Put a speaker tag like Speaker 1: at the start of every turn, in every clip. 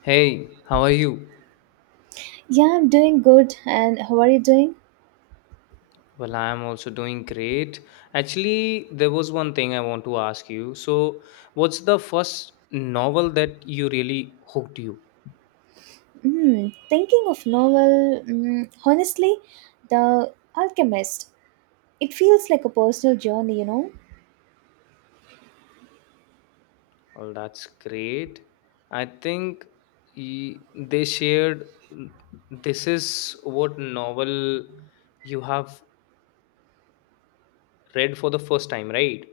Speaker 1: Hey, how are you?
Speaker 2: Yeah, I'm doing good. And how are you doing?
Speaker 1: Well, I am also doing great. Actually, there was one thing I want to ask you. So, what's the first novel that you really hooked you?
Speaker 2: Thinking of novel, honestly, The Alchemist. It feels like a personal journey,
Speaker 1: Well, that's great. I think they shared this is what novel you have read for the first time, right?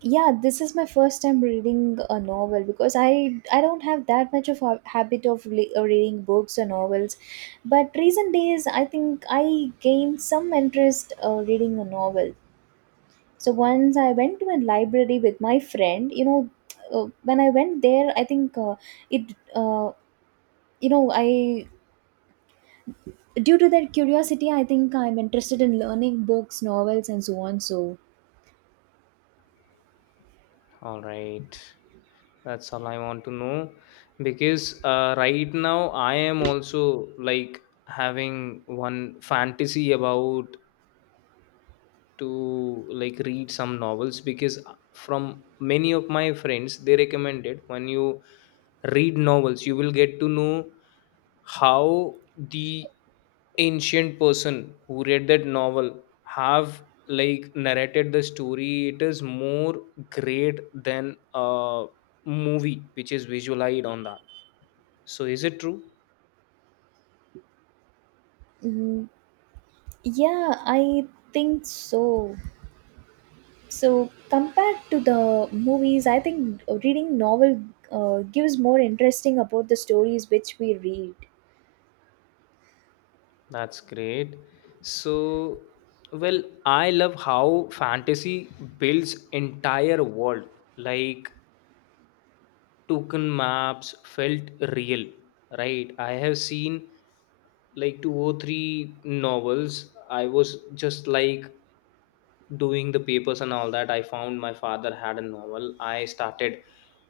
Speaker 2: Yeah, this is my first time reading a novel because I don't have that much of a habit of reading books or novels, but recent days I think I gained some interest reading a novel. So once I went to a library with my friend, when I went there, I think it you know I due to that curiosity, I think I'm interested in learning books, novels, and so on. So
Speaker 1: All right. That's all I want to know because right now I am also like having one fantasy about to like read some novels because from many of my friends they recommended when you read novels you will get to know how the ancient person who read that novel have like narrated the story. It is more great than a movie which is visualized on that. So is it true?
Speaker 2: mm, yeah, I think so. So compared to the movies, I think reading novel gives more interesting about the stories which we read.
Speaker 1: That's great. So well, I love how fantasy builds entire world like token maps felt real, right? I have seen like two or three novels. I was just like doing the papers and all that. I found my father had a novel. I started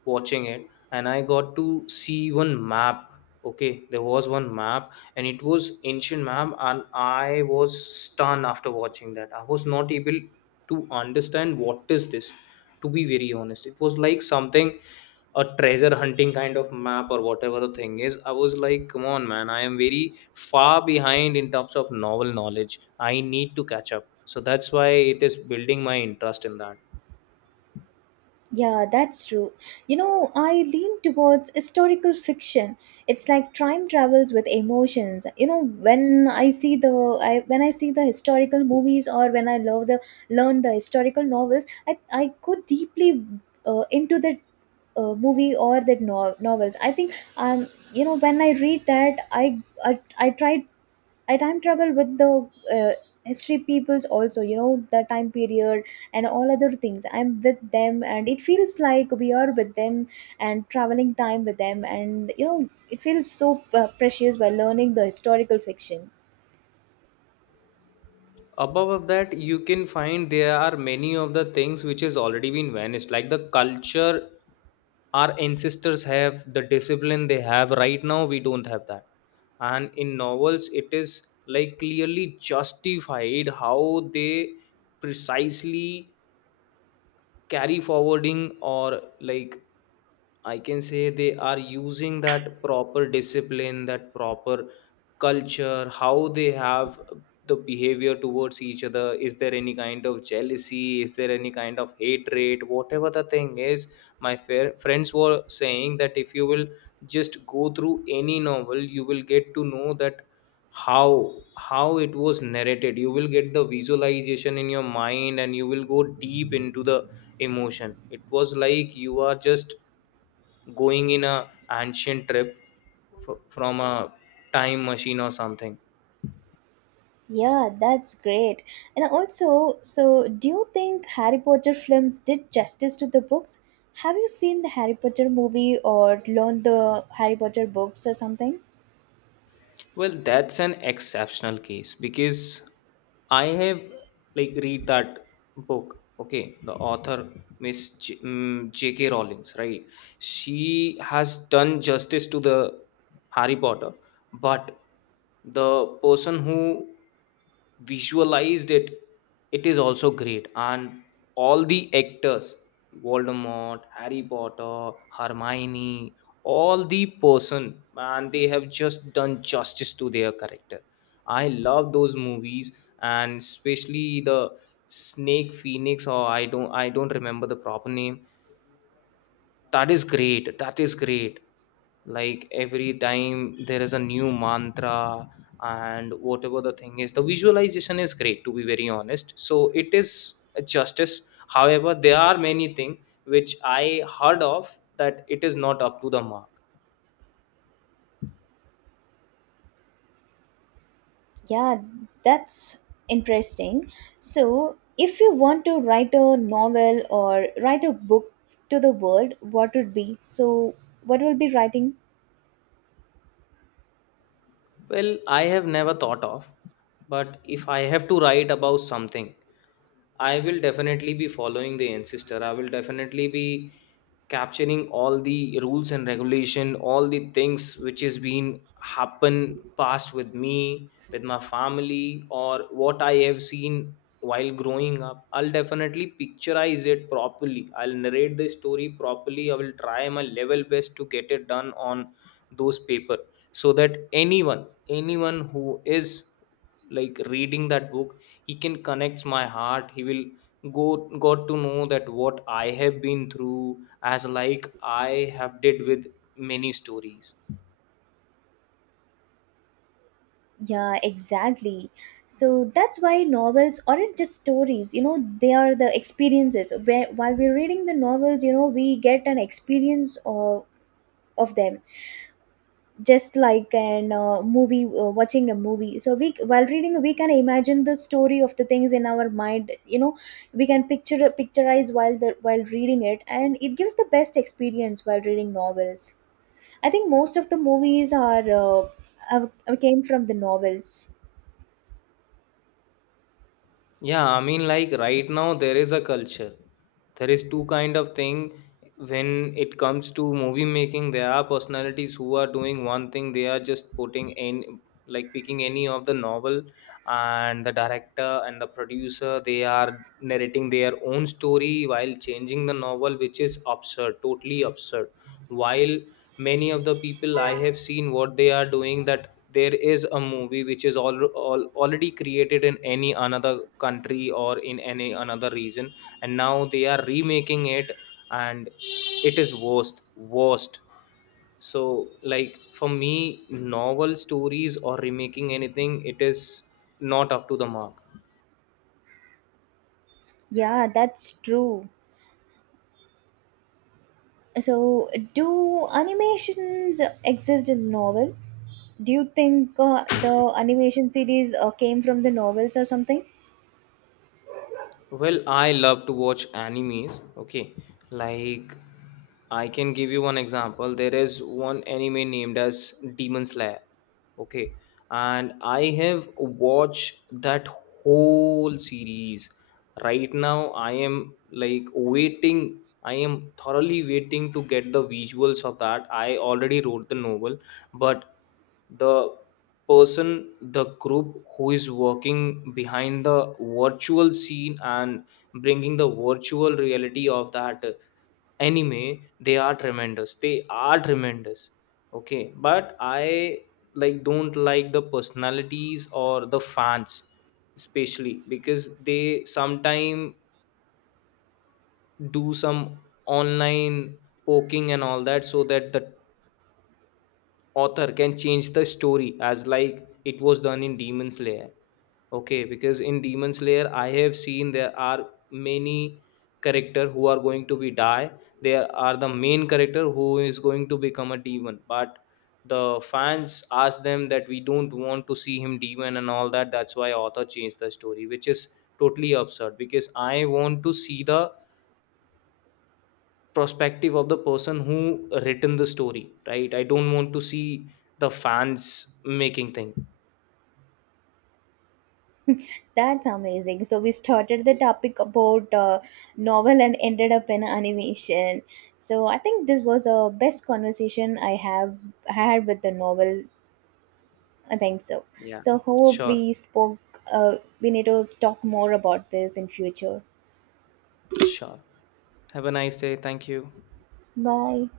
Speaker 1: watching it and I got to see one map. Okay, there was one map and it was ancient map and I was stunned after watching that. I was not able to understand what is this. To be very honest, it was like something a treasure hunting kind of map or whatever the thing is. I was like, come on, man, I am very far behind in terms of novel knowledge. I need to catch up. So that's why it is building my interest in that.
Speaker 2: Yeah, that's true. You know, I lean towards historical fiction. It's like time travels with emotions. You know, when I see the historical movies, or when I love the learn the historical novels, I go deeply into the movie or the novels. I think when I read that I try, I time travel with the uh, history peoples also, you know, the time period and all other things. I'm with them and it feels like we are with them and traveling time with them, and you know, it feels so precious by learning the historical fiction.
Speaker 1: Above of that you can find there are many of the things which has already been vanished like the culture. Our ancestors have the discipline they have. Right now we don't have that, and in novels it is like clearly justified how they precisely carry forwarding, or like I can say they are using that proper discipline, that proper culture, how they have the behavior towards each other. Is there any kind of jealousy? Is there any kind of hatred? Whatever the thing is, my fair, friends were saying that if you will just go through any novel, you will get to know that how it was narrated. You will get the visualization in your mind and you will go deep into the emotion. It was like you are just going in a ancient trip from a time machine or something.
Speaker 2: Yeah, that's great. And also, so do you think Harry Potter films did justice to the books? Have you seen the Harry Potter movie or learned the Harry Potter books or something?
Speaker 1: Well, that's an exceptional case because I have like read that book. Okay, the author, Miss JK Rowlings, right? She has done justice to the Harry Potter, but the person who visualized it, it is also great, and all the actors, Voldemort, Harry Potter, Hermione, all the person, man, they have just done justice to their character. I love those movies, and especially the snake phoenix, or I don't remember the proper name. That is great. That is great. Like every time there is a new mantra, and whatever the thing is, the visualization is great, to be very honest. So it is a justice. However, there are many things which I heard of that it is not up to the mark.
Speaker 2: Yeah, that's interesting. So, if you want to write a novel or write a book to the world, what would be? So, what will be writing?
Speaker 1: Well, I have never thought of, but if I have to write about something, I will definitely be following the ancestor. I will definitely be capturing all the rules and regulation, all the things which has been happen past with me, with my family, or what I have seen while growing up. I'll definitely picturize it properly. I'll narrate the story properly. I will try my level best to get it done on those paper so that anyone, anyone who is like reading that book, he can connect my heart. He will go got to know that what I have been through, as like I have did with many stories.
Speaker 2: Yeah, exactly. So that's why novels aren't just stories, you know, they are the experiences. Where, while we're reading the novels, you know, we get an experience of them. Just like an movie, watching a movie. So we, while reading, we can imagine the story of the things in our mind, you know, we can picture picturize while the while reading it, and it gives the best experience while reading novels. I think most of the movies are came from the novels.
Speaker 1: Yeah, I mean, like right now there is a culture. There is two kind of thing when it comes to movie making. There are personalities who are doing one thing. They are just putting in like picking any of the novel, and the director and the producer they are narrating their own story while changing the novel, which is absurd, totally absurd. While many of the people I have seen what they are doing, that there is a movie which is all already created in any another country or in any another region, and now they are remaking it, and it is worst. So like for me, novel stories or remaking anything, it is not up to the mark.
Speaker 2: Yeah, that's true. So do animations exist in novel? Do you think the animation series came from the novels or something?
Speaker 1: Well, I love to watch animes. Okay, like I can give you one example. There is one anime named as Demon Slayer. Okay, and I have watched that whole series. Right now, I am like waiting. I am thoroughly waiting to get the visuals of that. I already wrote the novel, but the person, the group who is working behind the virtual scene and bringing the virtual reality of that anime, they are tremendous. Okay, but I like don't like the personalities or the fans, especially because they sometime do some online poking and all that, so that the author can change the story, as like it was done in Demon Slayer. Okay, because in Demon Slayer, I have seen there are many character who are going to be die. There are the main character who is going to become a demon, but the fans ask them that we don't want to see him demon and all that. That's why author changed the story, which is totally absurd, because I want to see the perspective of the person who written the story, right? I don't want to see the fans making thing.
Speaker 2: That's amazing. So we started the topic about novel and ended up in animation. So I think this was a best conversation I have had with the novel. I think so.
Speaker 1: Yeah,
Speaker 2: So hope
Speaker 1: sure,
Speaker 2: we spoke. We need to talk more about this in future.
Speaker 1: sure. Have a nice day. Thank you.
Speaker 2: Bye.